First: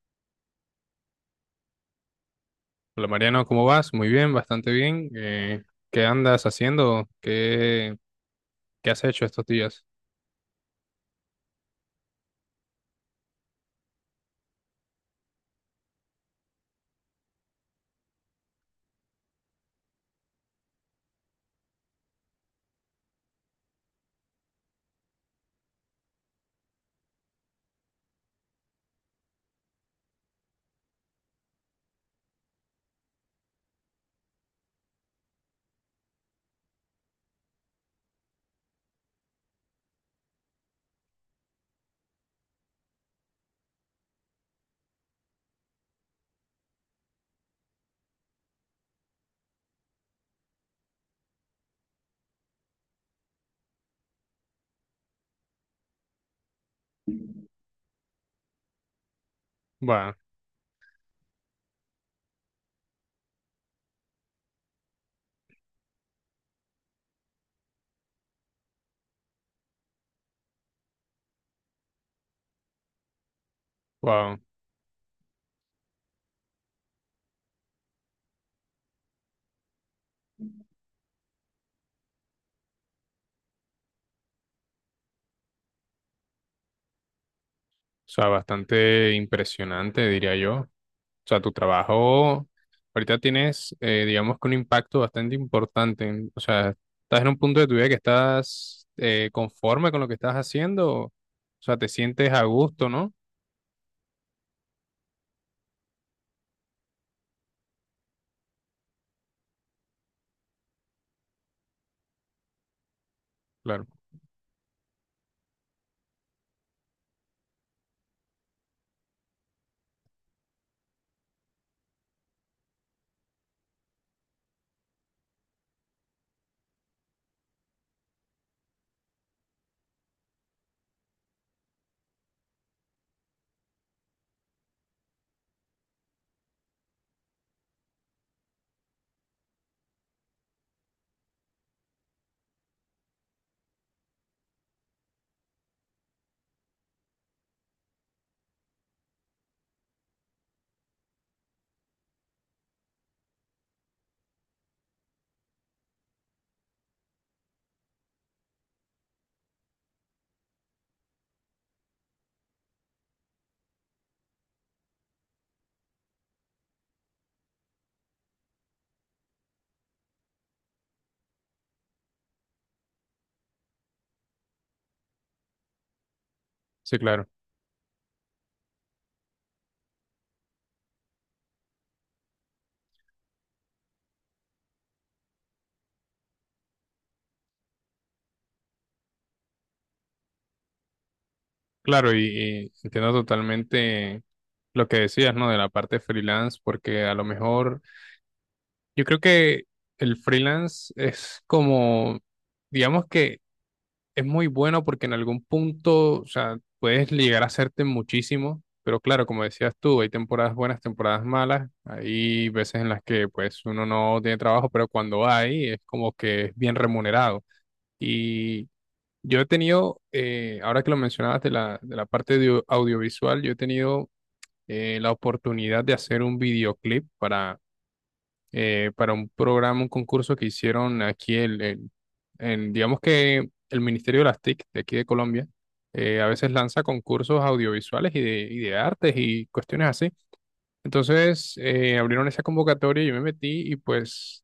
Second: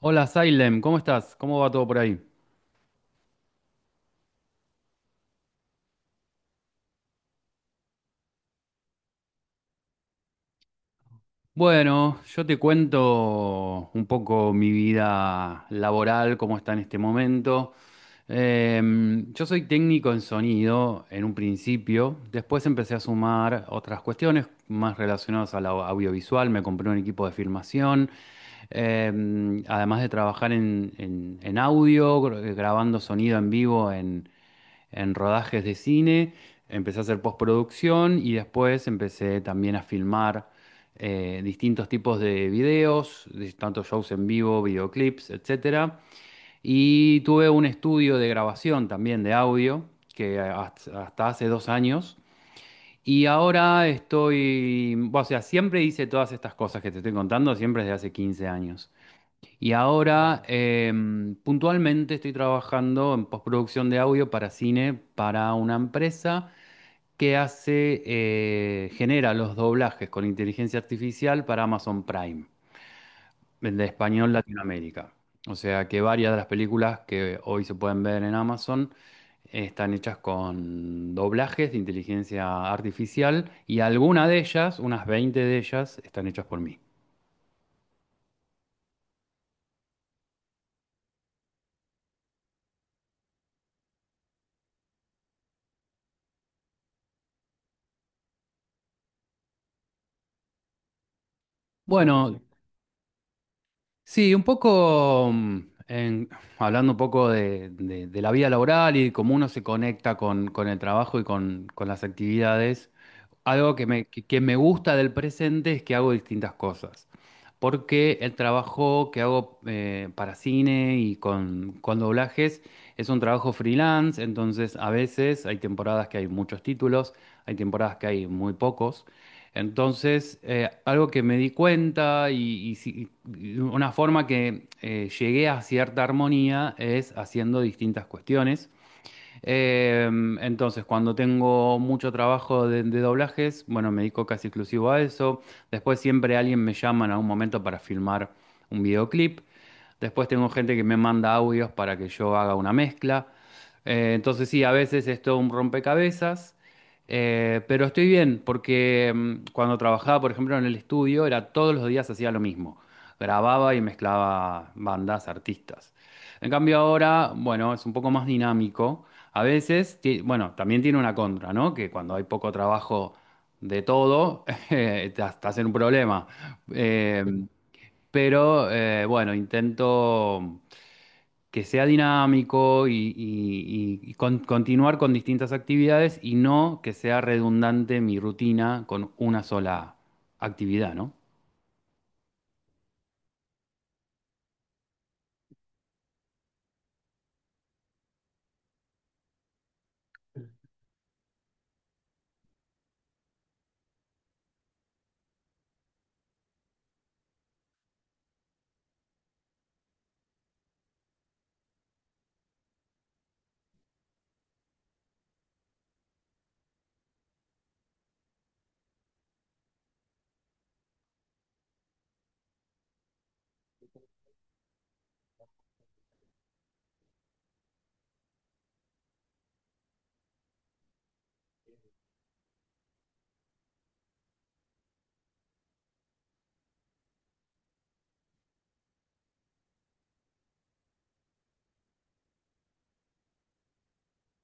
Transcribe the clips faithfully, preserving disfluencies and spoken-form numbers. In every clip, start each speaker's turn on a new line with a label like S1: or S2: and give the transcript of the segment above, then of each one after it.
S1: Hola Salem, ¿cómo estás? ¿Cómo va todo por ahí?
S2: Hola Mariano, ¿cómo vas? Muy bien, bastante bien. Eh, ¿qué andas haciendo? ¿Qué, ¿qué has hecho estos días?
S1: Bueno, yo te cuento un poco mi vida laboral, cómo está en este momento. Em, yo soy técnico en sonido en un principio, después empecé a sumar otras cuestiones más relacionadas a la au- audiovisual, me compré un equipo de filmación, em, además de trabajar en, en en audio, gr- grabando sonido en vivo en rodajes de cine, empecé a hacer postproducción y después empecé también a filmar eh, distintos tipos de videos, de- tanto shows en vivo, videoclips, etcétera. Y tuve un estudio de grabación también de audio, que hasta hasta hace dos años. Y ahora estoy, o sea, siempre hice todas estas cosas que te estoy contando, siempre desde hace quince años. Y
S2: Wow,
S1: ahora, em, puntualmente, estoy trabajando en postproducción de audio para cine para una empresa que hace, eh, genera los doblajes con inteligencia artificial para Amazon Prime, el de español
S2: wow. O
S1: Latinoamérica. O sea que varias de las películas que hoy se pueden ver en Amazon están hechas con doblajes de inteligencia artificial y alguna de ellas, unas veinte de ellas, están hechas por mí.
S2: sea, bastante impresionante, diría yo. O sea, tu trabajo ahorita tienes, eh, digamos que un impacto bastante importante. en- O sea, ¿estás en un punto de tu vida que estás eh, conforme con lo que estás haciendo? O sea, te sientes
S1: Bueno,
S2: a gusto, ¿no?
S1: sí, un poco, mm, en- hablando un poco de, de- de la vida laboral y cómo uno se conecta con, con el trabajo y con, con las actividades. Algo que
S2: Claro,
S1: me, que que me gusta del presente es que hago distintas cosas. Porque el trabajo que hago eh, para cine y con, con doblajes es un trabajo freelance, entonces a veces hay temporadas que hay muchos títulos, hay temporadas que hay muy pocos. Entonces, eh, algo que me di cuenta y, y si- y una forma que eh, llegué a cierta armonía es haciendo distintas cuestiones. Eh, entonces, cuando tengo mucho trabajo de, de doblajes, bueno, me dedico casi exclusivo a eso. Después siempre alguien me llama en algún momento para filmar un videoclip. Después tengo gente que me manda audios para que yo haga una mezcla. Eh, entonces sí, a veces es todo un rompecabezas, eh, pero estoy bien porque, mm, cuando trabajaba, por ejemplo, en el estudio, era todos los días hacía lo mismo. Grababa y mezclaba bandas, artistas. En cambio ahora, bueno, es un poco más dinámico. A veces, ti- bueno, también tiene una contra, ¿no? Que cuando hay poco trabajo de todo, eh, te- estás en un problema.
S2: sí,
S1: Eh,
S2: claro.
S1: pero eh, bueno, intento que sea dinámico y, y- y- y con- continuar con distintas actividades y no que sea redundante mi rutina con una sola actividad, ¿no?
S2: Claro, y, y entiendo totalmente lo que decías, ¿no? De la parte freelance, porque a lo mejor yo creo que el freelance es como, digamos que es muy bueno porque en algún punto, o sea, puedes llegar a hacerte muchísimo, pero claro, como decías tú, hay temporadas buenas, temporadas malas, hay veces en las que pues uno no tiene trabajo, pero cuando hay es como que es bien remunerado. Yo he tenido, eh, ahora que lo mencionabas de la, de la parte de audiovisual, yo he tenido eh, la oportunidad de hacer un videoclip para, eh, para un programa, un concurso que hicieron aquí, el, el- en, digamos que el Ministerio de las T I C de aquí de Colombia, eh, a veces lanza concursos audiovisuales y de, y de artes y cuestiones así. Entonces, eh, abrieron esa convocatoria, yo me metí y pues,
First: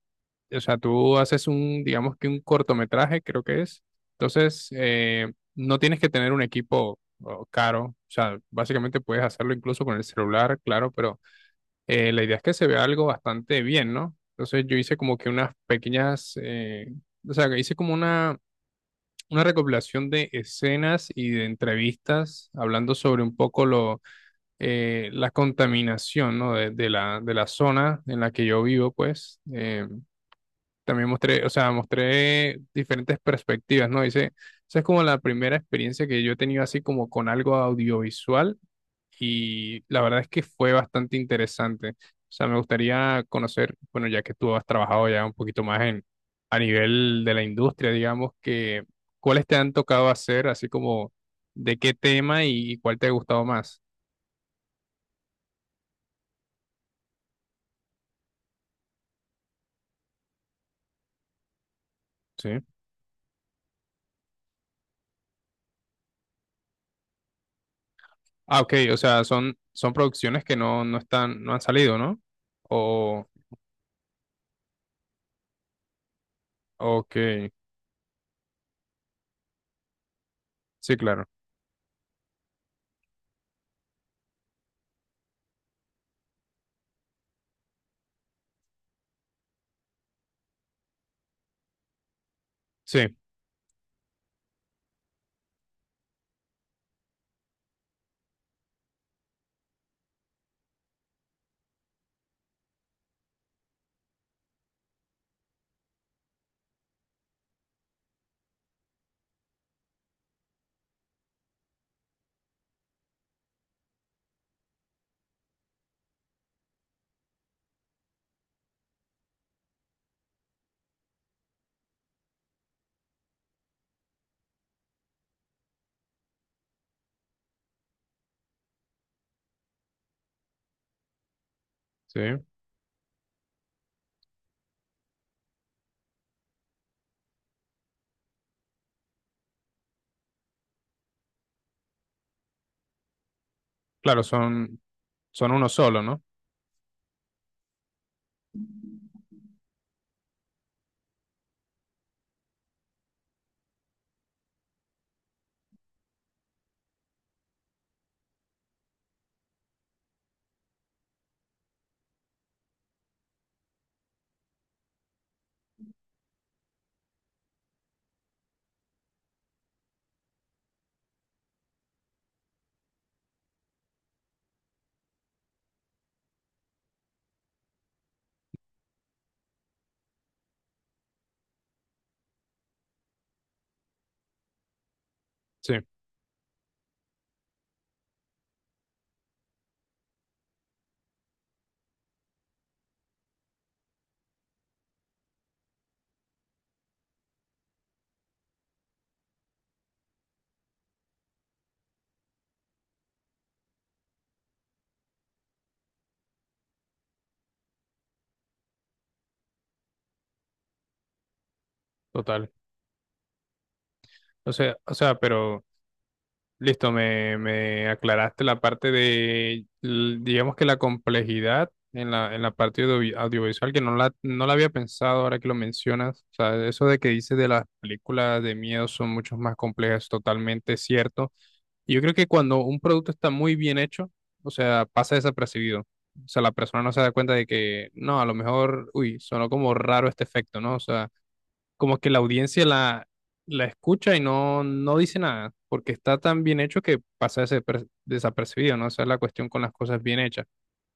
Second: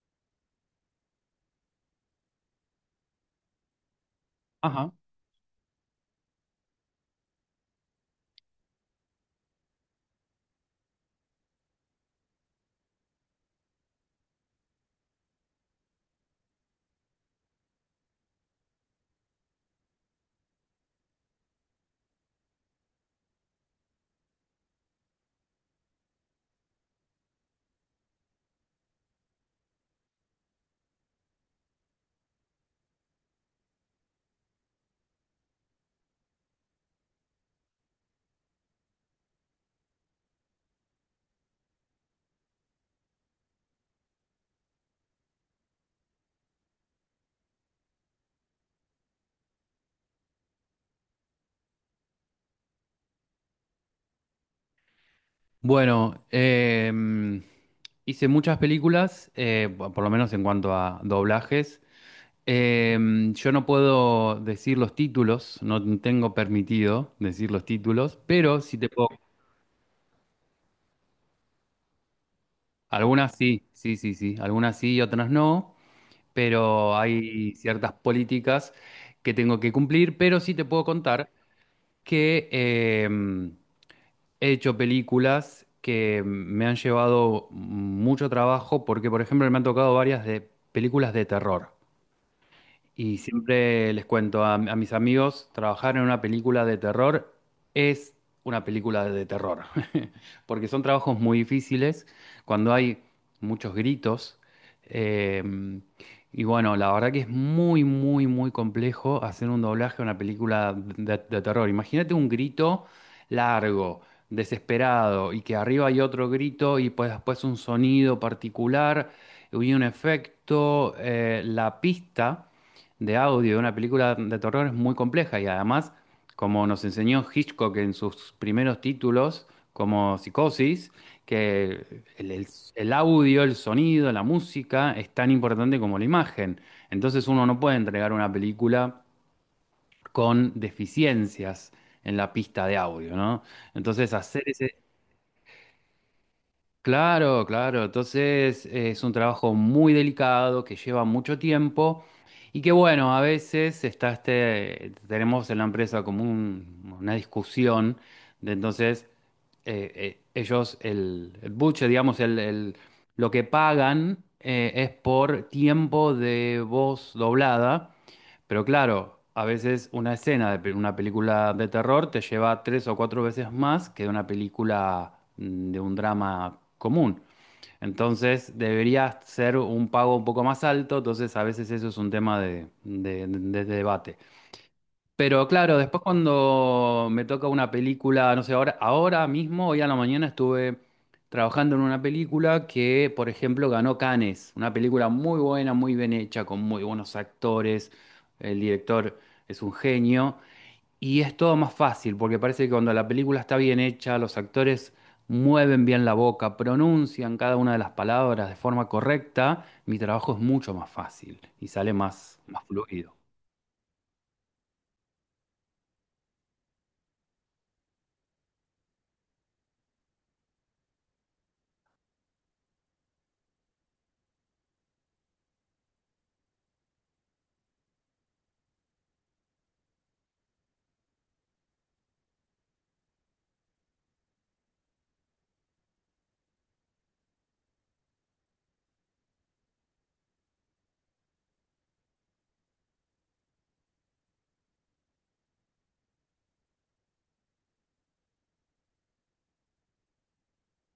S2: o sea, tú haces un, digamos que un cortometraje, creo que es. Entonces,
S1: Ajá.
S2: eh, no tienes que tener un equipo oh, caro, o sea, básicamente puedes hacerlo incluso con el celular, claro, pero eh, la idea es que se vea algo bastante bien, ¿no? Entonces, yo hice como que unas pequeñas, eh, o sea, hice como una, una recopilación de escenas y de entrevistas hablando sobre un poco lo eh, la contaminación, ¿no? De, de la, de la zona en la que yo vivo, pues, eh, también mostré, o sea, mostré diferentes perspectivas, ¿no? Dice, esa es como la primera experiencia que yo he tenido así como con algo audiovisual y la verdad es que fue bastante interesante. O sea, me gustaría conocer, bueno, ya que tú has trabajado ya un poquito más en, a nivel de la industria, digamos, que, ¿cuáles te han tocado hacer, así como de qué tema y cuál te ha gustado más?
S1: Bueno, em, hice muchas películas, eh, por por lo menos en cuanto a doblajes.
S2: Sí.
S1: Em, yo no puedo decir los títulos, no tengo permitido decir los títulos, pero
S2: Ah, ok,
S1: sí te
S2: o
S1: puedo.
S2: sea, son, son producciones que no, no están, no han salido, ¿no? O,
S1: Algunas sí, sí, sí, sí, algunas sí y otras no, pero
S2: ok,
S1: hay ciertas políticas que tengo que cumplir, pero sí te puedo
S2: sí, claro,
S1: contar que, em, he hecho películas que me han llevado mucho trabajo, porque por ejemplo me han tocado varias de películas de terror.
S2: sí,
S1: Y siempre les cuento a, a mis amigos, trabajar en una película de terror es una película de terror, porque son trabajos muy difíciles cuando hay muchos gritos. eh, y bueno, la verdad que es muy, muy, muy complejo hacer un doblaje a una película de, de terror. Imagínate un grito largo, desesperado, y que arriba hay otro grito y pues después un sonido particular y un efecto. Eh, la pista de audio de una película de terror es muy compleja y además, como nos enseñó Hitchcock en sus primeros títulos, como Psicosis, que
S2: sí,
S1: el, el- el audio, el sonido, la música es tan importante como la imagen. Entonces uno no puede entregar una película con deficiencias en la pista de audio, ¿no? Entonces
S2: claro,
S1: hacer ese...
S2: son, son uno solo, ¿no?
S1: Claro, claro. Entonces es un trabajo muy delicado que lleva mucho tiempo y que bueno, a veces está este, tenemos en la empresa como un- una discusión de entonces, eh, eh, ellos, el, el buche, digamos, el, el- lo que pagan eh, es por tiempo de voz doblada, pero claro, a veces una escena de pe- una película de terror te lleva tres o cuatro veces más que de una película, mm, de un drama común. Entonces debería ser un pago un poco más alto, entonces a veces eso es un tema de, de- de- de debate. Pero
S2: Sí,
S1: claro, después cuando me toca una película, no sé, ahora, ahora mismo, hoy a la mañana estuve trabajando en una película que, por ejemplo, ganó Cannes, una película muy buena, muy bien hecha, con muy buenos actores, el director es un genio, y es todo más fácil, porque parece que cuando la película está bien hecha, los actores mueven bien la boca, pronuncian cada una de las palabras de forma correcta, mi trabajo es mucho más fácil y sale más,
S2: total.
S1: más fluido.
S2: O sea, o sea, pero listo, me, me aclaraste la parte de, l- digamos que la complejidad en la, en la parte audio- audiovisual, que no la, no la había pensado ahora que lo mencionas. O sea, eso de que dices de las películas de miedo son mucho más complejas, totalmente cierto. Yo creo que cuando un producto está muy bien hecho, o sea, pasa desapercibido. O sea, la persona no se da cuenta de que, no, a lo mejor, uy, sonó como raro este efecto, ¿no? O sea, como que la audiencia la, la escucha y no, no dice nada, porque está tan bien hecho que pasa desaper- desapercibido, ¿no? Esa es la cuestión con las cosas bien hechas.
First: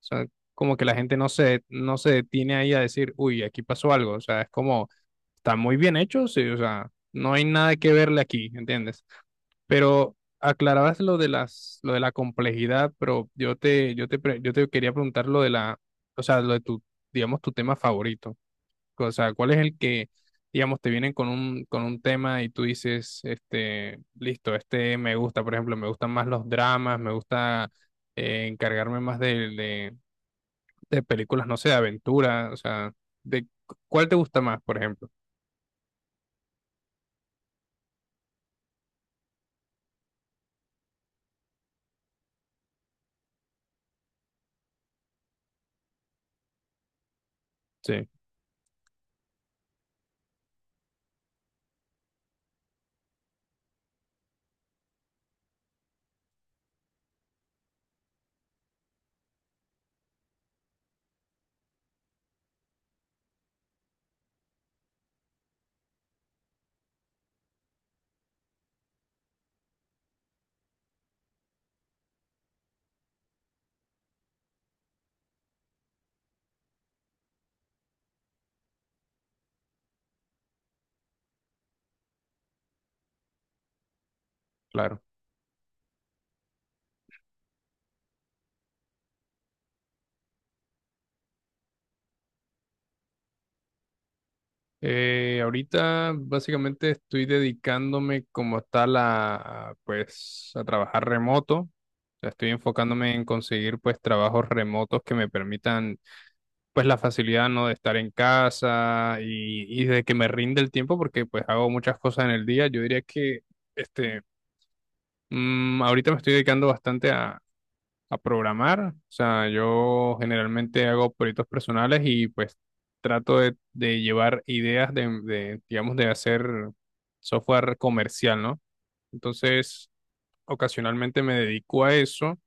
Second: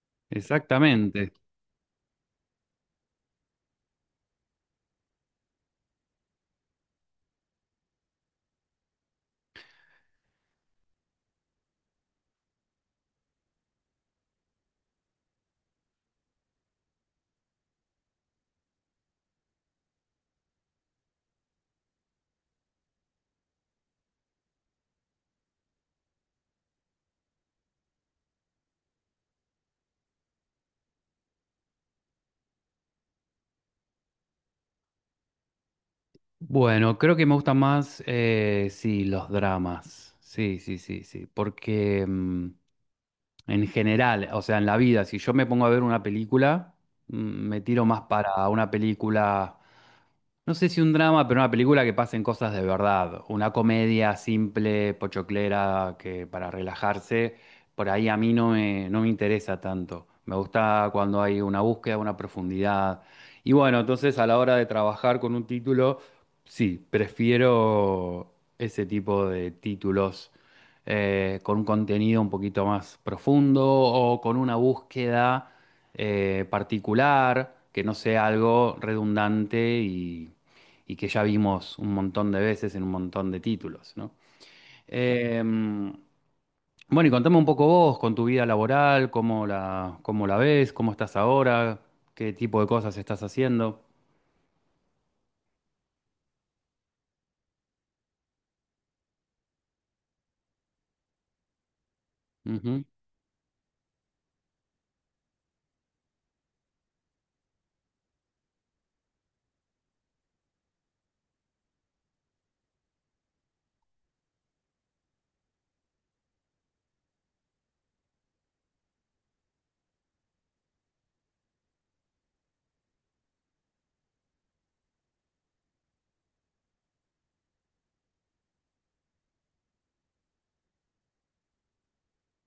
S2: O sea, como que la gente no
S1: Exactamente.
S2: se, no se detiene ahí a decir, uy, aquí pasó algo. O sea, es como están muy bien hechos, sí, o sea, no hay nada que verle aquí, ¿entiendes? Pero aclarabas lo de las, lo de la complejidad, pero yo te, yo te, pre- yo te quería preguntar lo de la, o sea, lo de tu, digamos, tu tema favorito. O sea, ¿cuál es el que, digamos, te vienen con un, con un tema y tú dices, este, listo, este me gusta, por ejemplo, me gustan más los dramas, me gusta eh, encargarme más de, de, de películas, no sé, de aventura, o sea, de, ¿cuál te gusta más, por ejemplo?
S1: Bueno, creo que me gustan más, eh, sí, los dramas. Sí, sí, sí, sí. Porque, mm, en general, o sea, en la vida, si yo me pongo a ver una película, mm, me tiro más
S2: Sí,
S1: para una película. No sé si un drama, pero una película que pasen cosas de verdad. Una comedia simple, pochoclera, que para relajarse, por ahí a mí no me, no me interesa tanto. Me gusta cuando hay una búsqueda, una profundidad. Y bueno, entonces a la hora de trabajar con un título, sí, prefiero ese tipo de títulos eh, con un contenido un poquito más profundo o con una búsqueda eh, particular, que no sea algo redundante y y que ya vimos un montón de veces en un montón de títulos, ¿no?
S2: claro.
S1: Eh, bueno, y contame un poco vos con tu vida laboral, cómo la, cómo la ves, cómo estás ahora, qué tipo de cosas estás haciendo.
S2: Eh, ahorita básicamente estoy dedicándome como tal a, pues, a trabajar remoto. O sea, estoy
S1: Ujú.
S2: enfocándome en conseguir pues trabajos remotos que me permitan pues la facilidad, ¿no? de estar en casa y, y de que me rinde el tiempo porque pues hago muchas cosas en el día. Yo diría que este, mm, ahorita me estoy dedicando bastante a programar. O sea, yo generalmente hago proyectos personales y pues trato de, de llevar ideas de, de, digamos, de hacer software comercial, ¿no? Entonces, ocasionalmente me dedico a eso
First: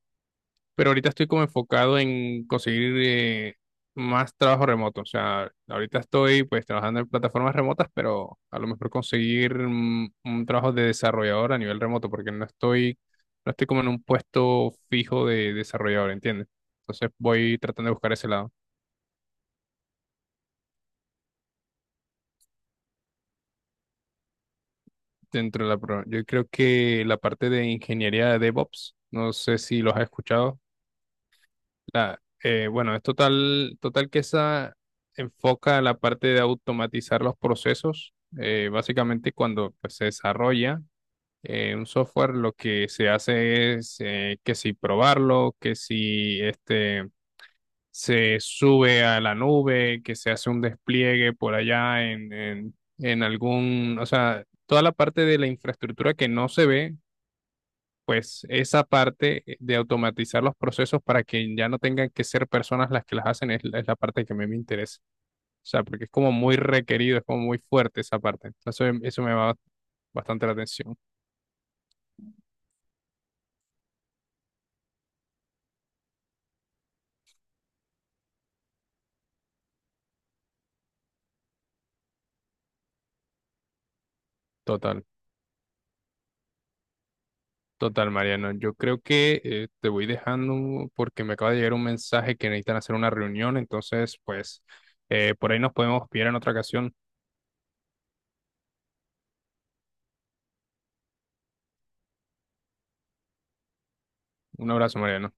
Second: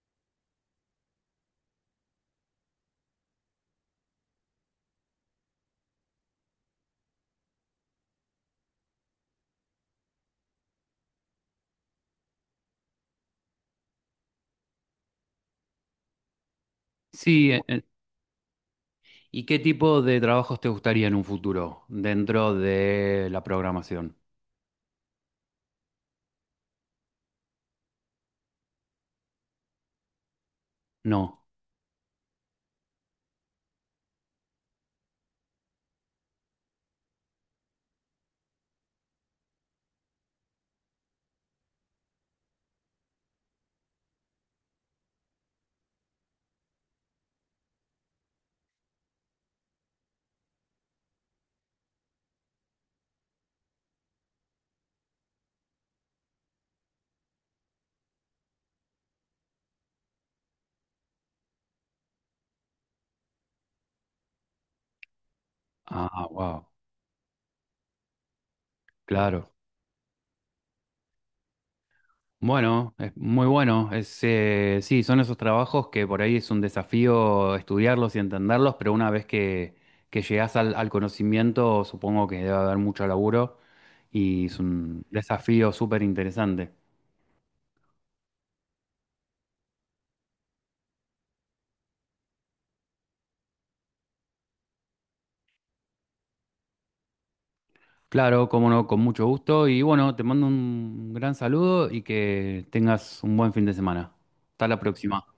S2: pero ahorita estoy como enfocado en conseguir eh, más trabajo remoto. O sea, ahorita estoy pues trabajando en plataformas remotas, pero a lo mejor conseguir mm, un trabajo de desarrollador a nivel remoto, porque no estoy, no estoy como en un puesto fijo de desarrollador, ¿entiendes? Entonces
S1: Sí,
S2: voy
S1: eh, eh,
S2: tratando de buscar ese lado
S1: ¿y qué tipo de trabajos te gustaría en un futuro dentro de la programación?
S2: dentro de la... pro- Yo creo que la parte de ingeniería de DevOps, no sé si los has escuchado.
S1: No.
S2: La- eh, bueno, es total, total que esa enfoca la parte de automatizar los procesos. Eh, básicamente cuando pues, se desarrolla eh, un software, lo que se hace es eh, que si probarlo, que si este, se sube a la nube, que se hace un despliegue por allá en, en, en algún, o sea, toda la parte de la infraestructura que no se ve pues esa parte de automatizar los procesos para que ya no tengan que ser personas las que las hacen es, la es la parte que a mí me interesa. O sea, porque es
S1: Ah,
S2: como muy
S1: wow,
S2: requerido, es como muy fuerte esa parte. Entonces, eso me
S1: claro.
S2: va bastante la atención.
S1: Bueno, es muy bueno. Es, eh, sí, son esos trabajos que por ahí es un desafío estudiarlos y entenderlos, pero una vez que, que llegás al, al conocimiento, supongo que debe haber mucho laburo y es
S2: Total,
S1: un desafío súper interesante.
S2: total, Mariano. Yo creo que eh, te voy dejando porque me acaba de llegar un mensaje que necesitan hacer una reunión. Entonces, pues, eh, por ahí nos podemos pillar en otra ocasión.
S1: Claro, cómo no, con mucho gusto. Y bueno, te mando un gran saludo y que tengas un buen fin de semana. Hasta
S2: Un
S1: la
S2: abrazo,
S1: próxima.
S2: Mariano.